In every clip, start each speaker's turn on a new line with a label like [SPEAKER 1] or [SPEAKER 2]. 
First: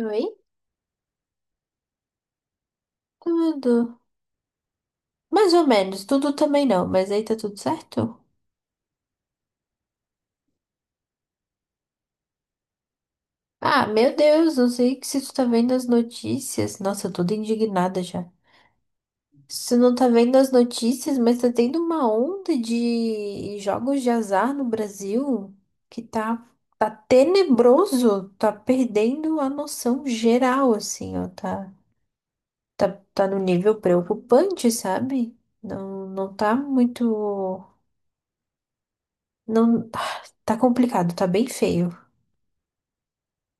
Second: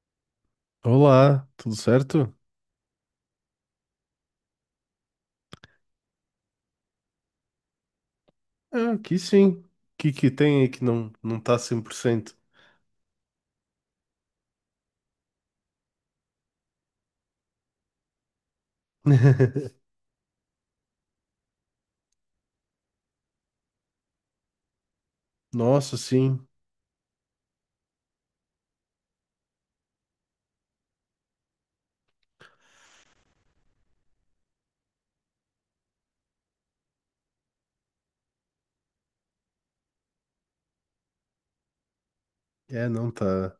[SPEAKER 1] Oi?
[SPEAKER 2] Olá, tudo certo?
[SPEAKER 1] Tudo. Mais ou menos. Tudo também não, mas aí tá tudo certo?
[SPEAKER 2] Ah, aqui sim. O que que tem aí que não tá 100%?
[SPEAKER 1] Ah, meu Deus, não sei que se tu tá vendo as notícias. Nossa, eu tô toda indignada já. Se tu não tá vendo as notícias, mas tá tendo uma onda de jogos de azar no Brasil
[SPEAKER 2] Nossa,
[SPEAKER 1] que
[SPEAKER 2] sim.
[SPEAKER 1] tá tenebroso. Tá perdendo a noção geral, assim, ó. Tá, tá no nível preocupante, sabe? Não, não tá muito. Não, tá complicado, tá bem feio.
[SPEAKER 2] É, não, tá,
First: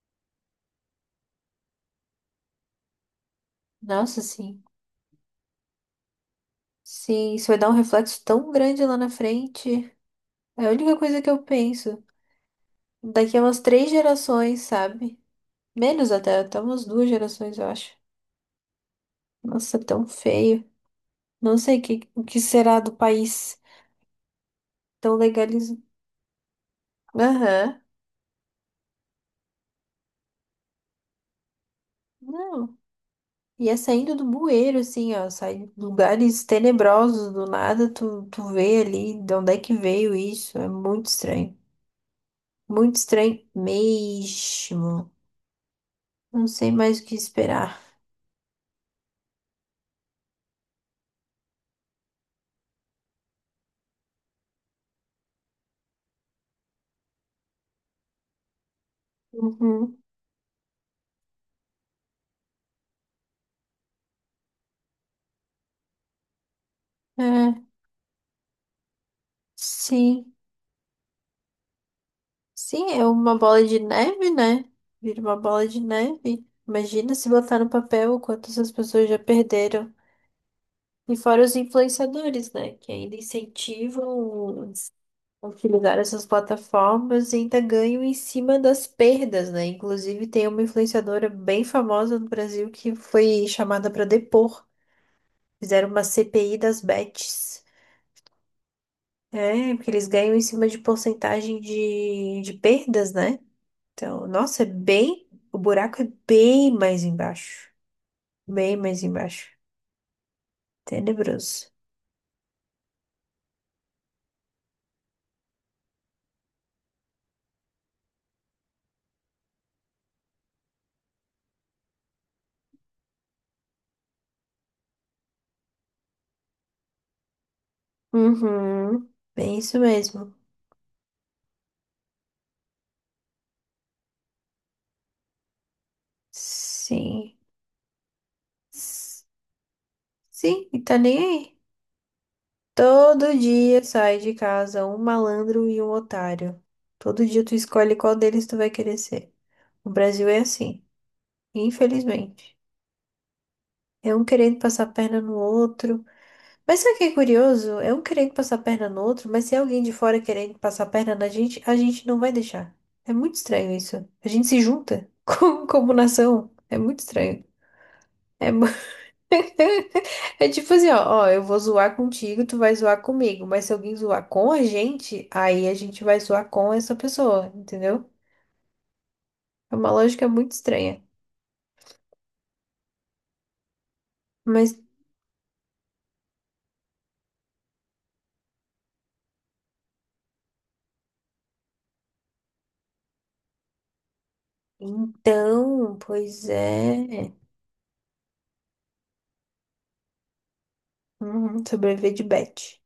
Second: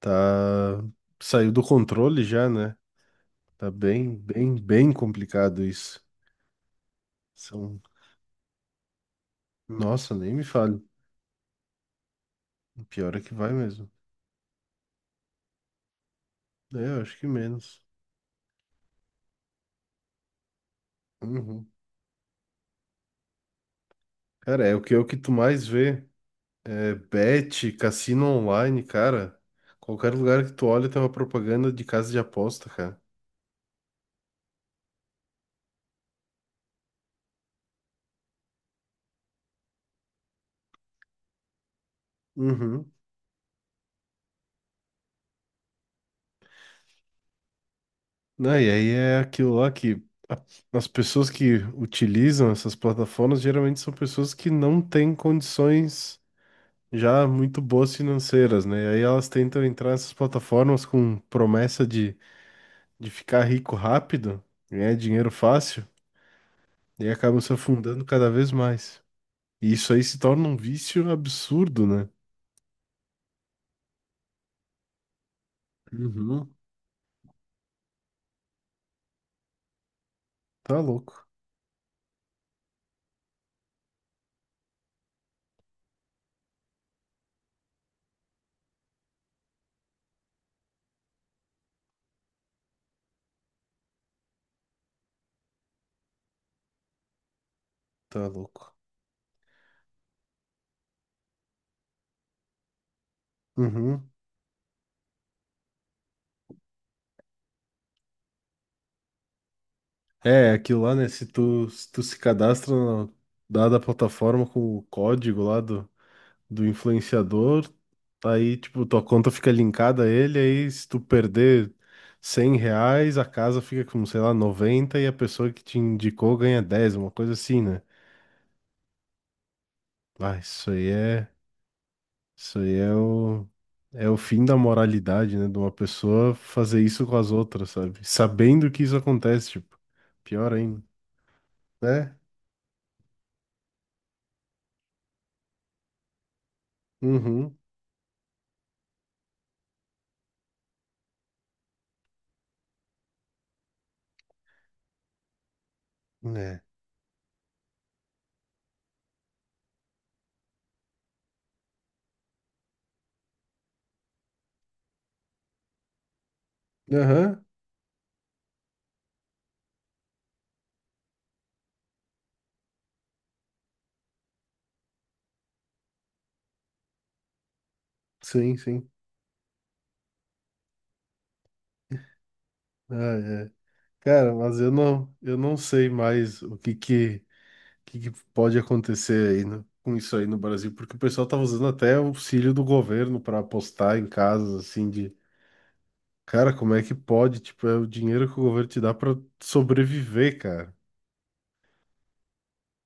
[SPEAKER 2] tá... Saiu do controle já, né? Tá bem,
[SPEAKER 1] Nossa,
[SPEAKER 2] bem,
[SPEAKER 1] sim.
[SPEAKER 2] bem complicado isso.
[SPEAKER 1] Sim, isso vai dar um
[SPEAKER 2] São...
[SPEAKER 1] reflexo tão grande lá na frente.
[SPEAKER 2] Nossa, nem me
[SPEAKER 1] É a
[SPEAKER 2] fale.
[SPEAKER 1] única coisa que eu penso.
[SPEAKER 2] Pior é que
[SPEAKER 1] Daqui a
[SPEAKER 2] vai
[SPEAKER 1] umas três
[SPEAKER 2] mesmo.
[SPEAKER 1] gerações, sabe? Menos até, até
[SPEAKER 2] É,
[SPEAKER 1] umas
[SPEAKER 2] eu
[SPEAKER 1] duas
[SPEAKER 2] acho que
[SPEAKER 1] gerações, eu
[SPEAKER 2] menos.
[SPEAKER 1] acho. Nossa, tão feio. Não
[SPEAKER 2] Uhum.
[SPEAKER 1] sei o que será do país
[SPEAKER 2] Cara, é o
[SPEAKER 1] tão
[SPEAKER 2] que tu mais
[SPEAKER 1] legalizado.
[SPEAKER 2] vê. É bet,
[SPEAKER 1] Aham.
[SPEAKER 2] cassino online, cara. Qualquer lugar que tu olha tem uma propaganda de casa de aposta,
[SPEAKER 1] Não.
[SPEAKER 2] cara.
[SPEAKER 1] E é saindo do bueiro, assim, ó. Sai de lugares tenebrosos do nada, tu vê ali de onde é que veio isso. É muito estranho.
[SPEAKER 2] Uhum.
[SPEAKER 1] Muito estranho mesmo. Não sei mais o que esperar.
[SPEAKER 2] Não, e aí é aquilo lá que a- as pessoas que utilizam essas plataformas geralmente são pessoas que não têm condições já muito boas financeiras, né? E aí elas tentam entrar
[SPEAKER 1] Uhum.
[SPEAKER 2] nessas plataformas com promessa de ficar rico rápido, ganhar dinheiro fácil, e acabam se
[SPEAKER 1] É,
[SPEAKER 2] afundando cada vez mais. E isso aí se
[SPEAKER 1] sim.
[SPEAKER 2] torna um vício absurdo, né?
[SPEAKER 1] Sim, é uma bola de neve, né? Vira uma bola de neve.
[SPEAKER 2] Uhum.
[SPEAKER 1] Imagina se botar no papel o quanto essas pessoas já perderam.
[SPEAKER 2] Tá
[SPEAKER 1] E
[SPEAKER 2] louco,
[SPEAKER 1] fora os influenciadores, né? Que ainda incentivam a utilizar essas plataformas e ainda ganham em cima das perdas, né? Inclusive, tem uma influenciadora bem famosa no Brasil que foi chamada para depor. Fizeram uma CPI das bets.
[SPEAKER 2] tá louco.
[SPEAKER 1] É, porque eles ganham em cima de porcentagem de perdas, né?
[SPEAKER 2] Uhum.
[SPEAKER 1] Então, nossa, é bem. O buraco é bem mais embaixo. Bem mais embaixo.
[SPEAKER 2] É, aquilo lá, né? Se
[SPEAKER 1] Tenebroso.
[SPEAKER 2] tu se cadastra na dada a plataforma com o código lá do influenciador, aí, tipo, tua conta fica linkada a ele, aí se tu perder 100 reais, a casa fica com, sei lá, 90 e a pessoa que te indicou ganha 10, uma coisa assim, né?
[SPEAKER 1] Uhum. Bem isso mesmo.
[SPEAKER 2] Ah, isso aí é é o fim da moralidade, né? De uma pessoa fazer isso com as
[SPEAKER 1] Sim.
[SPEAKER 2] outras, sabe? Sabendo que isso
[SPEAKER 1] S-
[SPEAKER 2] acontece, tipo, pior
[SPEAKER 1] Sim, e
[SPEAKER 2] ainda,
[SPEAKER 1] tá nem aí.
[SPEAKER 2] né?
[SPEAKER 1] Todo dia sai de casa um malandro e um otário. Todo dia tu
[SPEAKER 2] Uhum.
[SPEAKER 1] escolhe qual deles tu vai querer ser. O Brasil é assim, infelizmente. É um querendo passar a perna no outro.
[SPEAKER 2] Né?
[SPEAKER 1] Mas sabe o que é curioso? É um querendo passar a perna no outro, mas se é alguém de fora querendo passar a perna na gente, a gente não vai deixar. É muito estranho isso. A gente se junta como, como nação. É muito estranho.
[SPEAKER 2] Aham.
[SPEAKER 1] É, é tipo assim, ó, ó, eu vou zoar contigo, tu vai zoar comigo, mas se alguém zoar com a gente, aí a gente vai zoar com essa pessoa, entendeu?
[SPEAKER 2] Sim, sim.
[SPEAKER 1] É uma lógica muito estranha.
[SPEAKER 2] Ah, é. Cara, mas
[SPEAKER 1] Mas
[SPEAKER 2] eu não sei mais o que que pode acontecer aí com isso aí no Brasil, porque o pessoal tava usando até o auxílio do governo para apostar em casos assim de,
[SPEAKER 1] então, pois
[SPEAKER 2] cara, como é que
[SPEAKER 1] é.
[SPEAKER 2] pode? Tipo, é o dinheiro que o governo te dá para sobreviver, cara,
[SPEAKER 1] Uhum, sobreviver de bet.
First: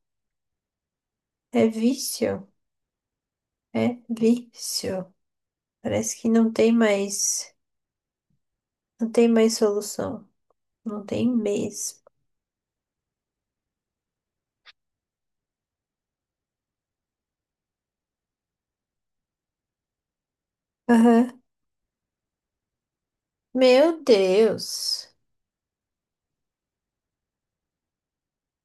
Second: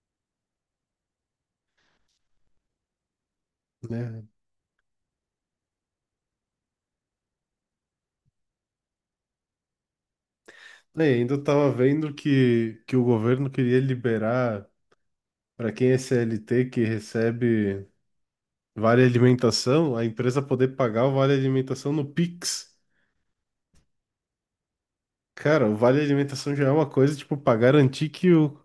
[SPEAKER 1] É vício. É
[SPEAKER 2] né?
[SPEAKER 1] vício. Parece que não tem mais solução.
[SPEAKER 2] E
[SPEAKER 1] Não tem
[SPEAKER 2] ainda eu tava
[SPEAKER 1] mesmo.
[SPEAKER 2] vendo que o governo queria liberar para quem é CLT que recebe vale alimentação, a empresa poder pagar o
[SPEAKER 1] Aham.
[SPEAKER 2] vale alimentação no Pix.
[SPEAKER 1] Meu Deus.
[SPEAKER 2] Cara, o vale alimentação já é uma coisa, tipo, pra garantir que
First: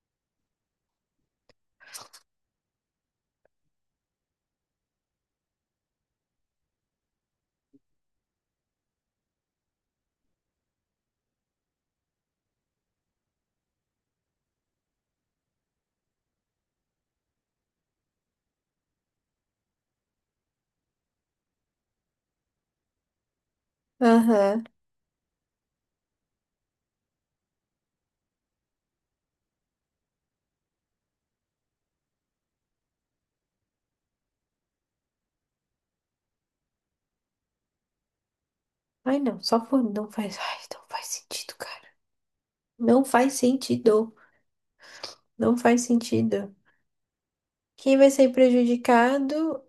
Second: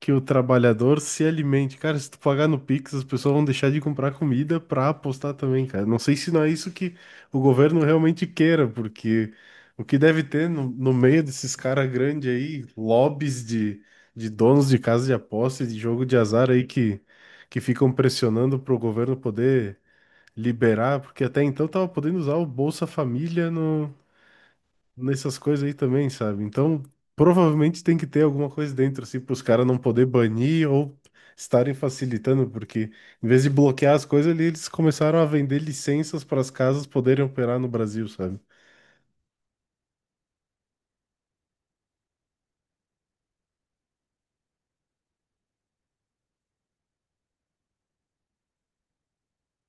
[SPEAKER 2] que o trabalhador se alimente. Cara, se tu pagar no Pix, as pessoas vão deixar de comprar comida pra apostar também, cara. Não sei se não é isso que o governo realmente queira, porque o que deve ter no meio desses caras grandes aí, lobbies de donos de casa de aposta e de jogo de azar aí que ficam pressionando pro governo poder liberar, porque até então tava podendo usar o Bolsa Família no
[SPEAKER 1] Aham.
[SPEAKER 2] nessas coisas aí também, sabe? Então, provavelmente tem que ter alguma coisa dentro, assim, para os caras não poder banir ou estarem facilitando, porque em vez de bloquear as coisas ali, eles começaram a vender licenças para as casas poderem operar no Brasil, sabe?
[SPEAKER 1] Ai, não, só por não faz, ai, não faz sentido, cara. Não faz sentido. Não faz sentido. Quem vai sair prejudicado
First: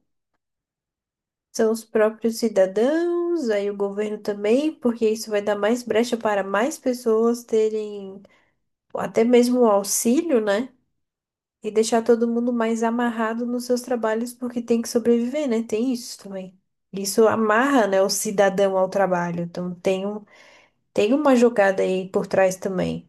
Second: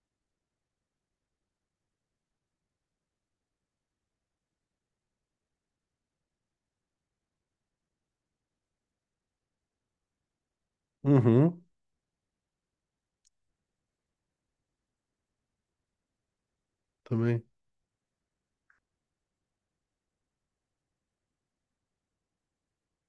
[SPEAKER 1] são os próprios cidadãos, aí o governo também, porque isso vai dar mais brecha para mais pessoas terem até mesmo o auxílio, né?
[SPEAKER 2] Uhum,
[SPEAKER 1] E deixar todo mundo mais amarrado nos seus trabalhos porque tem que sobreviver, né? Tem isso também. Isso
[SPEAKER 2] também.
[SPEAKER 1] amarra, né, o cidadão ao trabalho. Então tem uma jogada aí por trás também.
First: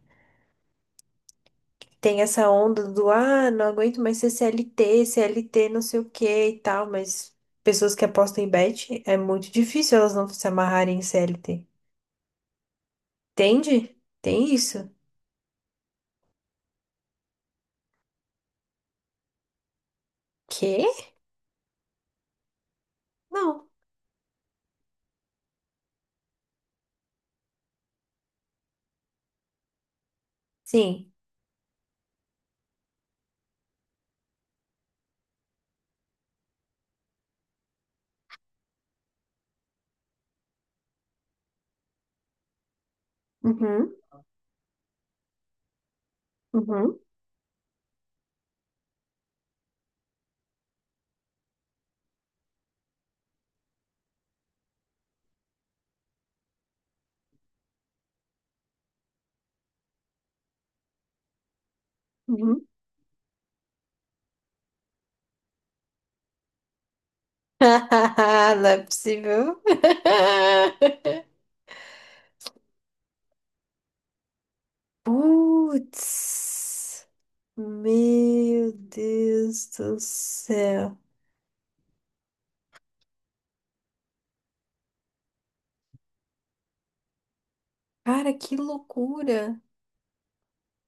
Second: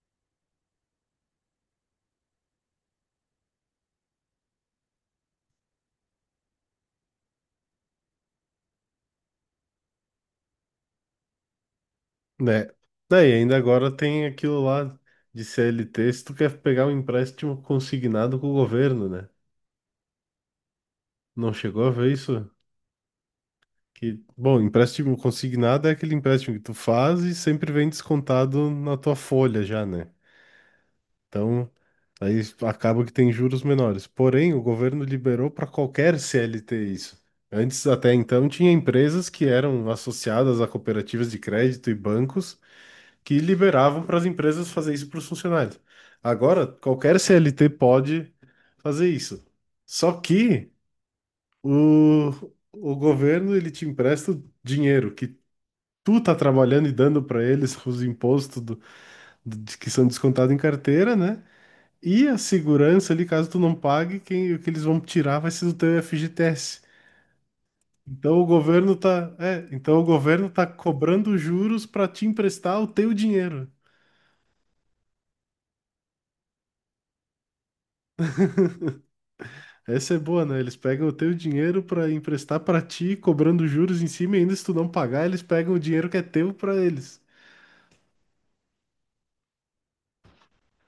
[SPEAKER 1] Tem essa onda do, ah, não aguento mais ser CLT, CLT não sei o que e tal, mas pessoas que apostam em bet, é muito difícil elas não se amarrarem em CLT.
[SPEAKER 2] Né? Daí ainda agora
[SPEAKER 1] Entende?
[SPEAKER 2] tem
[SPEAKER 1] Tem
[SPEAKER 2] aquilo
[SPEAKER 1] isso.
[SPEAKER 2] lá de CLT, se tu quer pegar um empréstimo consignado com o governo, né?
[SPEAKER 1] Quê?
[SPEAKER 2] Não chegou a ver isso?
[SPEAKER 1] Não.
[SPEAKER 2] Que, bom, empréstimo consignado é aquele empréstimo que tu faz e sempre vem descontado na tua folha já, né?
[SPEAKER 1] Sim.
[SPEAKER 2] Então, aí acaba que tem juros menores. Porém, o governo liberou para qualquer CLT isso. Antes, até então, tinha empresas que eram associadas a cooperativas de crédito e bancos que
[SPEAKER 1] Uhum,
[SPEAKER 2] liberavam para as empresas fazer isso para os funcionários. Agora,
[SPEAKER 1] uhum,
[SPEAKER 2] qualquer CLT pode fazer isso. Só que o, o governo ele te empresta o dinheiro que tu tá trabalhando e dando para eles os impostos que são descontados em carteira, né? E a
[SPEAKER 1] uhum.
[SPEAKER 2] segurança ali, caso tu não pague, quem, o que eles vão tirar vai ser do teu FGTS. Então o
[SPEAKER 1] Não é
[SPEAKER 2] governo tá,
[SPEAKER 1] possível.
[SPEAKER 2] é, então o governo tá cobrando juros para te emprestar o teu dinheiro.
[SPEAKER 1] Putz, meu Deus do
[SPEAKER 2] Essa é boa, né? Eles
[SPEAKER 1] céu.
[SPEAKER 2] pegam o teu dinheiro para emprestar para ti, cobrando juros em cima, e ainda se tu não pagar, eles pegam o dinheiro que é teu para eles.
[SPEAKER 1] Cara, que loucura.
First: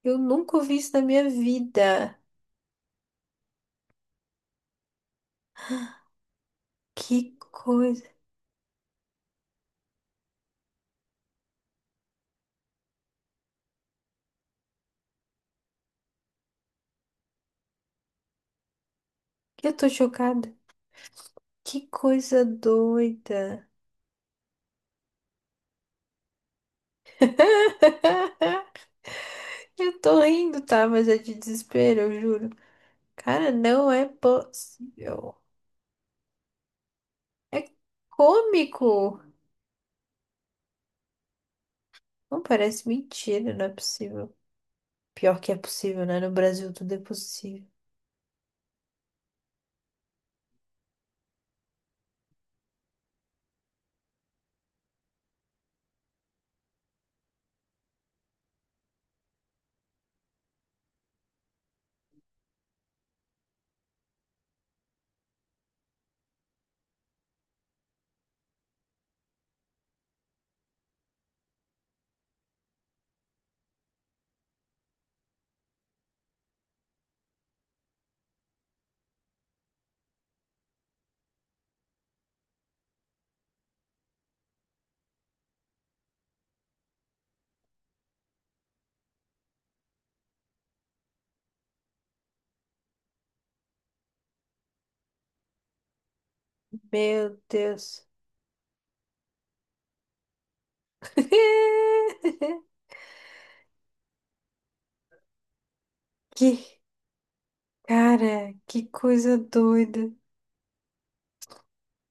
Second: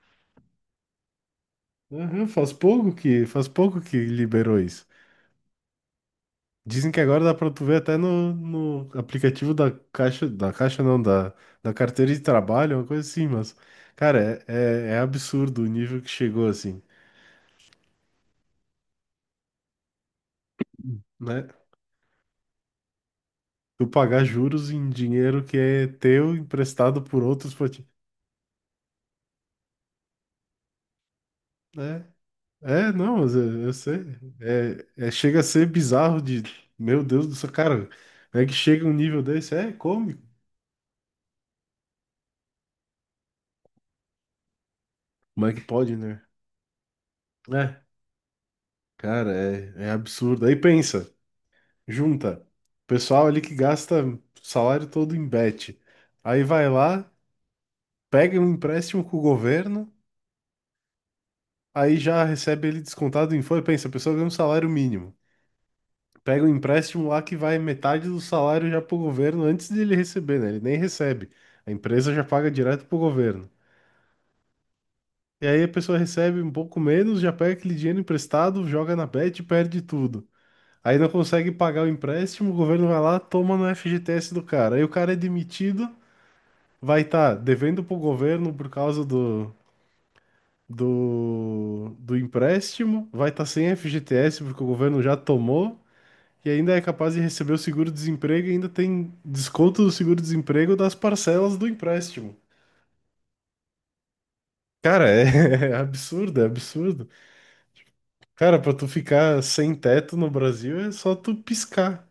[SPEAKER 1] Eu nunca ouvi isso na minha vida.
[SPEAKER 2] Aham, faz pouco que liberou isso. Dizem que
[SPEAKER 1] Que
[SPEAKER 2] agora dá pra tu ver até
[SPEAKER 1] coisa.
[SPEAKER 2] no aplicativo da caixa não, da carteira de trabalho, uma coisa assim, mas, cara, é absurdo o nível que chegou assim,
[SPEAKER 1] Eu tô chocada.
[SPEAKER 2] né?
[SPEAKER 1] Que coisa doida.
[SPEAKER 2] Tu pagar juros em dinheiro que é teu, emprestado por outros pra ti.
[SPEAKER 1] Eu tô rindo, tá? Mas é de desespero,
[SPEAKER 2] É,
[SPEAKER 1] eu juro.
[SPEAKER 2] não, mas
[SPEAKER 1] Cara,
[SPEAKER 2] eu
[SPEAKER 1] não
[SPEAKER 2] sei.
[SPEAKER 1] é possível.
[SPEAKER 2] Chega a ser bizarro de, meu Deus do céu,
[SPEAKER 1] É
[SPEAKER 2] cara, como é que chega um nível
[SPEAKER 1] cômico.
[SPEAKER 2] desse? É cômico.
[SPEAKER 1] Não parece mentira, não é possível. Pior
[SPEAKER 2] Como
[SPEAKER 1] que
[SPEAKER 2] é
[SPEAKER 1] é
[SPEAKER 2] que pode,
[SPEAKER 1] possível, né?
[SPEAKER 2] né?
[SPEAKER 1] No Brasil tudo é possível.
[SPEAKER 2] É, cara, é absurdo. Aí pensa. Junta o pessoal ali que gasta o salário todo em bet. Aí vai lá, pega um empréstimo com o governo, aí já recebe ele descontado em folha. Pensa, a pessoa ganha um salário mínimo. Pega um empréstimo lá que vai metade do salário já pro governo antes de ele receber, né? Ele nem recebe. A empresa já paga direto pro governo. E aí a pessoa recebe um pouco menos, já pega aquele dinheiro emprestado, joga na bet e perde tudo. Aí não consegue pagar o empréstimo, o governo vai lá, toma no FGTS do cara. Aí o cara é demitido, vai estar devendo pro governo por causa do empréstimo, vai estar sem FGTS porque o governo já tomou, e ainda é capaz de
[SPEAKER 1] Meu
[SPEAKER 2] receber o
[SPEAKER 1] Deus.
[SPEAKER 2] seguro-desemprego e ainda tem desconto do seguro-desemprego das parcelas do empréstimo. Cara, é, é absurdo, é
[SPEAKER 1] Que,
[SPEAKER 2] absurdo.
[SPEAKER 1] cara,
[SPEAKER 2] Cara, para tu
[SPEAKER 1] que coisa
[SPEAKER 2] ficar sem
[SPEAKER 1] doida.
[SPEAKER 2] teto no Brasil é só tu piscar,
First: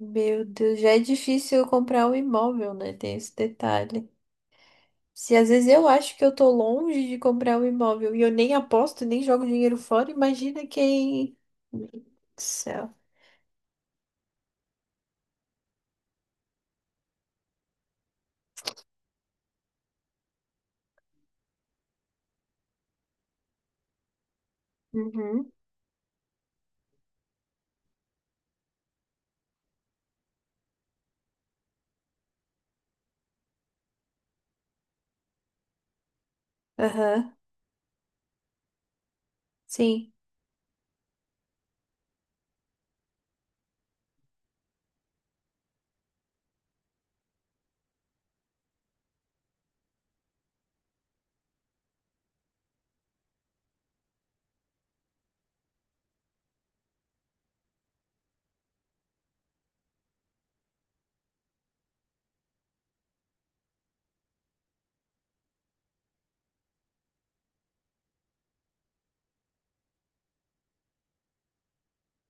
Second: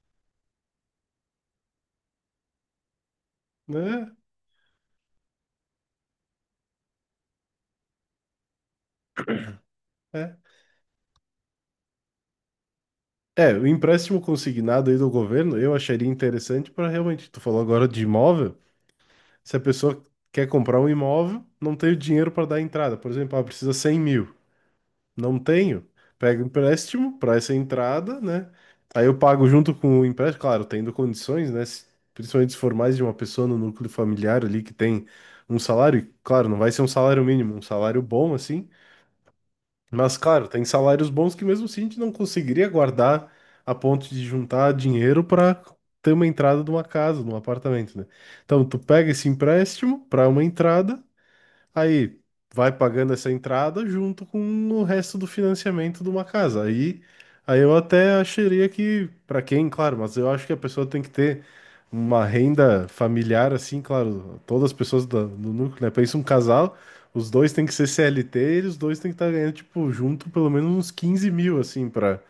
[SPEAKER 1] Meu Deus, já é difícil eu comprar um imóvel, né? Tem esse detalhe.
[SPEAKER 2] né?
[SPEAKER 1] Se às vezes eu acho que eu tô longe de comprar um imóvel e eu nem aposto, nem jogo dinheiro fora,
[SPEAKER 2] É.
[SPEAKER 1] imagina quem. Meu Deus do Céu.
[SPEAKER 2] É, o empréstimo consignado aí do governo eu acharia interessante para realmente, tu falou agora de imóvel. Se a pessoa quer comprar um imóvel, não tem o dinheiro para dar entrada. Por exemplo, ah, precisa 100 mil. Não
[SPEAKER 1] Uhum.
[SPEAKER 2] tenho. Pega empréstimo para essa entrada, né? Aí eu pago junto com o empréstimo, claro, tendo condições, né? Principalmente se for mais de uma pessoa no núcleo familiar ali que tem um salário, e, claro, não vai ser um salário
[SPEAKER 1] Aham.
[SPEAKER 2] mínimo, um salário bom assim,
[SPEAKER 1] Sim.
[SPEAKER 2] mas, claro, tem salários bons que mesmo assim a gente não conseguiria guardar a ponto de juntar dinheiro para ter uma entrada de uma casa, de um apartamento, né? Então, tu pega esse empréstimo para uma entrada. Aí vai pagando essa entrada junto com o resto do financiamento de uma casa. Aí, aí eu até acharia que, para quem, claro, mas eu acho que a pessoa tem que ter uma renda familiar, assim, claro, todas as pessoas do núcleo, né? Pensa um casal, os dois têm que ser CLT e os dois têm que estar ganhando, tipo, junto pelo menos uns 15 mil, assim,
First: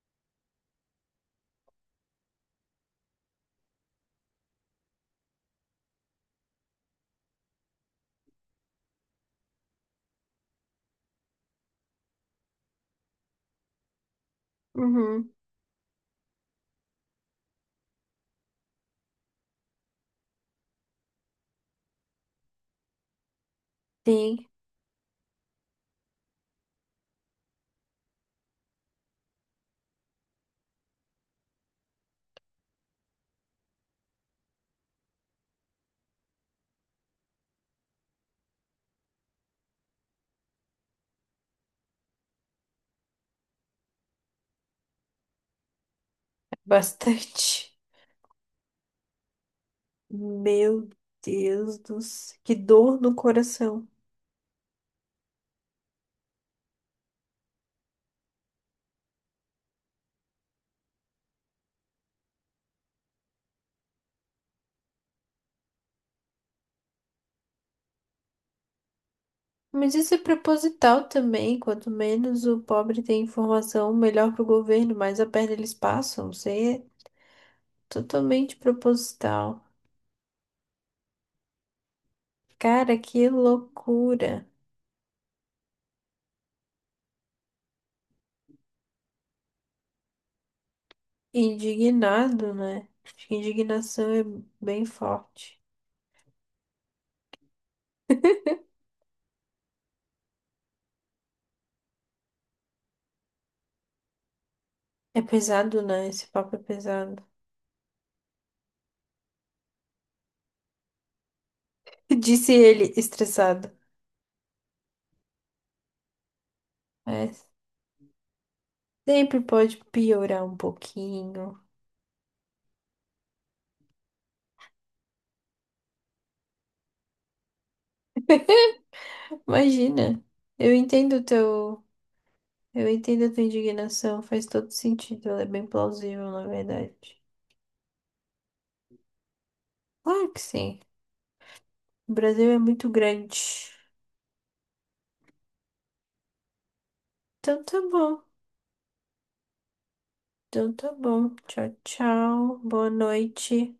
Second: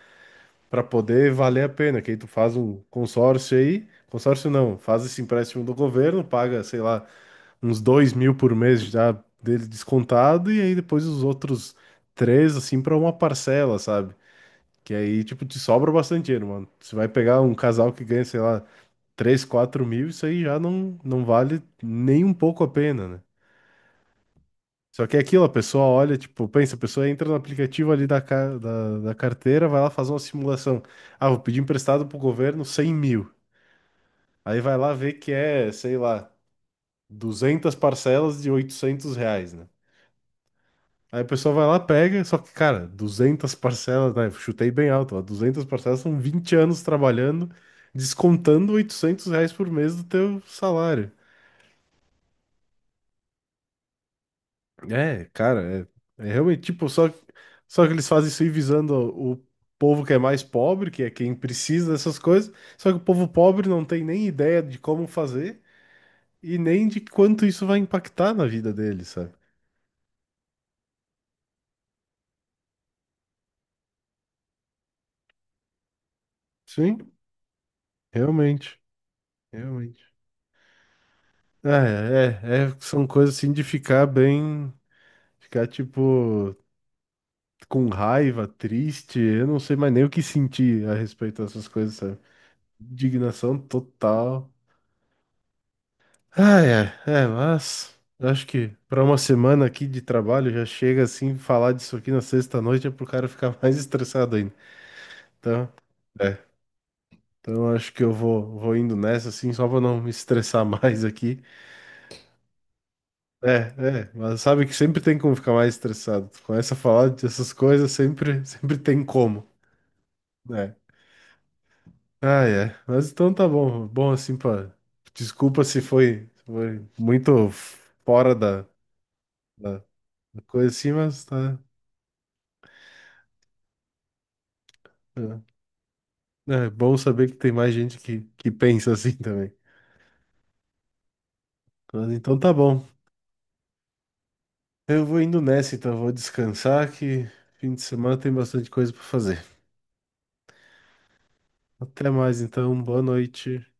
[SPEAKER 2] para poder valer a pena. Que aí tu faz um consórcio aí, consórcio não, faz esse empréstimo do governo, paga, sei lá, uns 2 mil por mês já dele descontado, e aí depois os outros três, assim, pra uma parcela, sabe? Que aí,
[SPEAKER 1] Uhum.
[SPEAKER 2] tipo, te sobra bastante dinheiro, mano. Você vai pegar um casal que ganha, sei lá, 3 ou 4 mil, isso aí já não vale nem um pouco a pena, né?
[SPEAKER 1] Sim.
[SPEAKER 2] Só que é aquilo, a pessoa olha, tipo, pensa, a pessoa entra no aplicativo ali da carteira, vai lá fazer uma simulação. Ah, vou pedir emprestado pro governo 100 mil. Aí vai lá ver que é, sei lá, 200 parcelas de 800 reais, né? Aí o pessoal vai lá, pega, só que, cara, 200 parcelas, né? Chutei bem alto, ó, 200 parcelas são vinte anos trabalhando,
[SPEAKER 1] Bastante.
[SPEAKER 2] descontando 800 reais por mês do teu
[SPEAKER 1] Meu
[SPEAKER 2] salário.
[SPEAKER 1] Deus do céu, que dor no coração.
[SPEAKER 2] É, cara, é, é realmente, tipo, só que eles fazem isso aí visando o povo que é mais pobre, que é quem precisa dessas coisas, só que o povo pobre não tem nem ideia de como fazer e nem de quanto isso vai impactar na vida deles, sabe?
[SPEAKER 1] Mas isso é proposital também. Quanto menos o pobre tem informação, melhor para o governo, mais a perna eles passam. Isso aí é
[SPEAKER 2] Sim,
[SPEAKER 1] totalmente
[SPEAKER 2] realmente,
[SPEAKER 1] proposital.
[SPEAKER 2] realmente. Ah, É, é, é,
[SPEAKER 1] Cara,
[SPEAKER 2] são
[SPEAKER 1] que
[SPEAKER 2] coisas assim de ficar
[SPEAKER 1] loucura.
[SPEAKER 2] bem. Ficar, tipo, com raiva, triste, eu não sei mais nem o que sentir a respeito dessas coisas, sabe?
[SPEAKER 1] Indignado, né? Acho que
[SPEAKER 2] Indignação
[SPEAKER 1] indignação é
[SPEAKER 2] total.
[SPEAKER 1] bem forte.
[SPEAKER 2] Ai, ai, é, mas eu acho que pra uma semana aqui de trabalho já chega assim, falar disso aqui na sexta-noite é pro cara ficar mais estressado ainda.
[SPEAKER 1] É
[SPEAKER 2] Então,
[SPEAKER 1] pesado, né? Esse
[SPEAKER 2] é.
[SPEAKER 1] papo é pesado.
[SPEAKER 2] Então eu acho que vou indo nessa assim, só pra não me estressar mais aqui.
[SPEAKER 1] Disse ele, estressado.
[SPEAKER 2] Mas sabe que sempre tem como ficar mais estressado. Tu começa a falar
[SPEAKER 1] É,
[SPEAKER 2] dessas coisas, sempre tem
[SPEAKER 1] sempre
[SPEAKER 2] como.
[SPEAKER 1] pode piorar um
[SPEAKER 2] É.
[SPEAKER 1] pouquinho.
[SPEAKER 2] Ah, é. Mas então tá bom. Bom assim pra. Desculpa se foi, foi muito fora da
[SPEAKER 1] Imagina.
[SPEAKER 2] da coisa
[SPEAKER 1] Eu
[SPEAKER 2] assim,
[SPEAKER 1] entendo o
[SPEAKER 2] mas tá.
[SPEAKER 1] teu Eu entendo a tua indignação, faz todo sentido, ela é bem plausível, na
[SPEAKER 2] É, é
[SPEAKER 1] verdade.
[SPEAKER 2] bom saber que tem mais gente que pensa assim também.
[SPEAKER 1] Claro que sim.
[SPEAKER 2] Mas
[SPEAKER 1] O
[SPEAKER 2] então
[SPEAKER 1] Brasil
[SPEAKER 2] tá
[SPEAKER 1] é
[SPEAKER 2] bom.
[SPEAKER 1] muito grande.
[SPEAKER 2] Eu vou indo nessa, então. Vou descansar que
[SPEAKER 1] Então
[SPEAKER 2] fim
[SPEAKER 1] tá
[SPEAKER 2] de semana
[SPEAKER 1] bom.
[SPEAKER 2] tem bastante coisa pra fazer.
[SPEAKER 1] Então tá bom. Tchau,
[SPEAKER 2] Até mais,
[SPEAKER 1] tchau.
[SPEAKER 2] então.
[SPEAKER 1] Boa
[SPEAKER 2] Boa noite.
[SPEAKER 1] noite.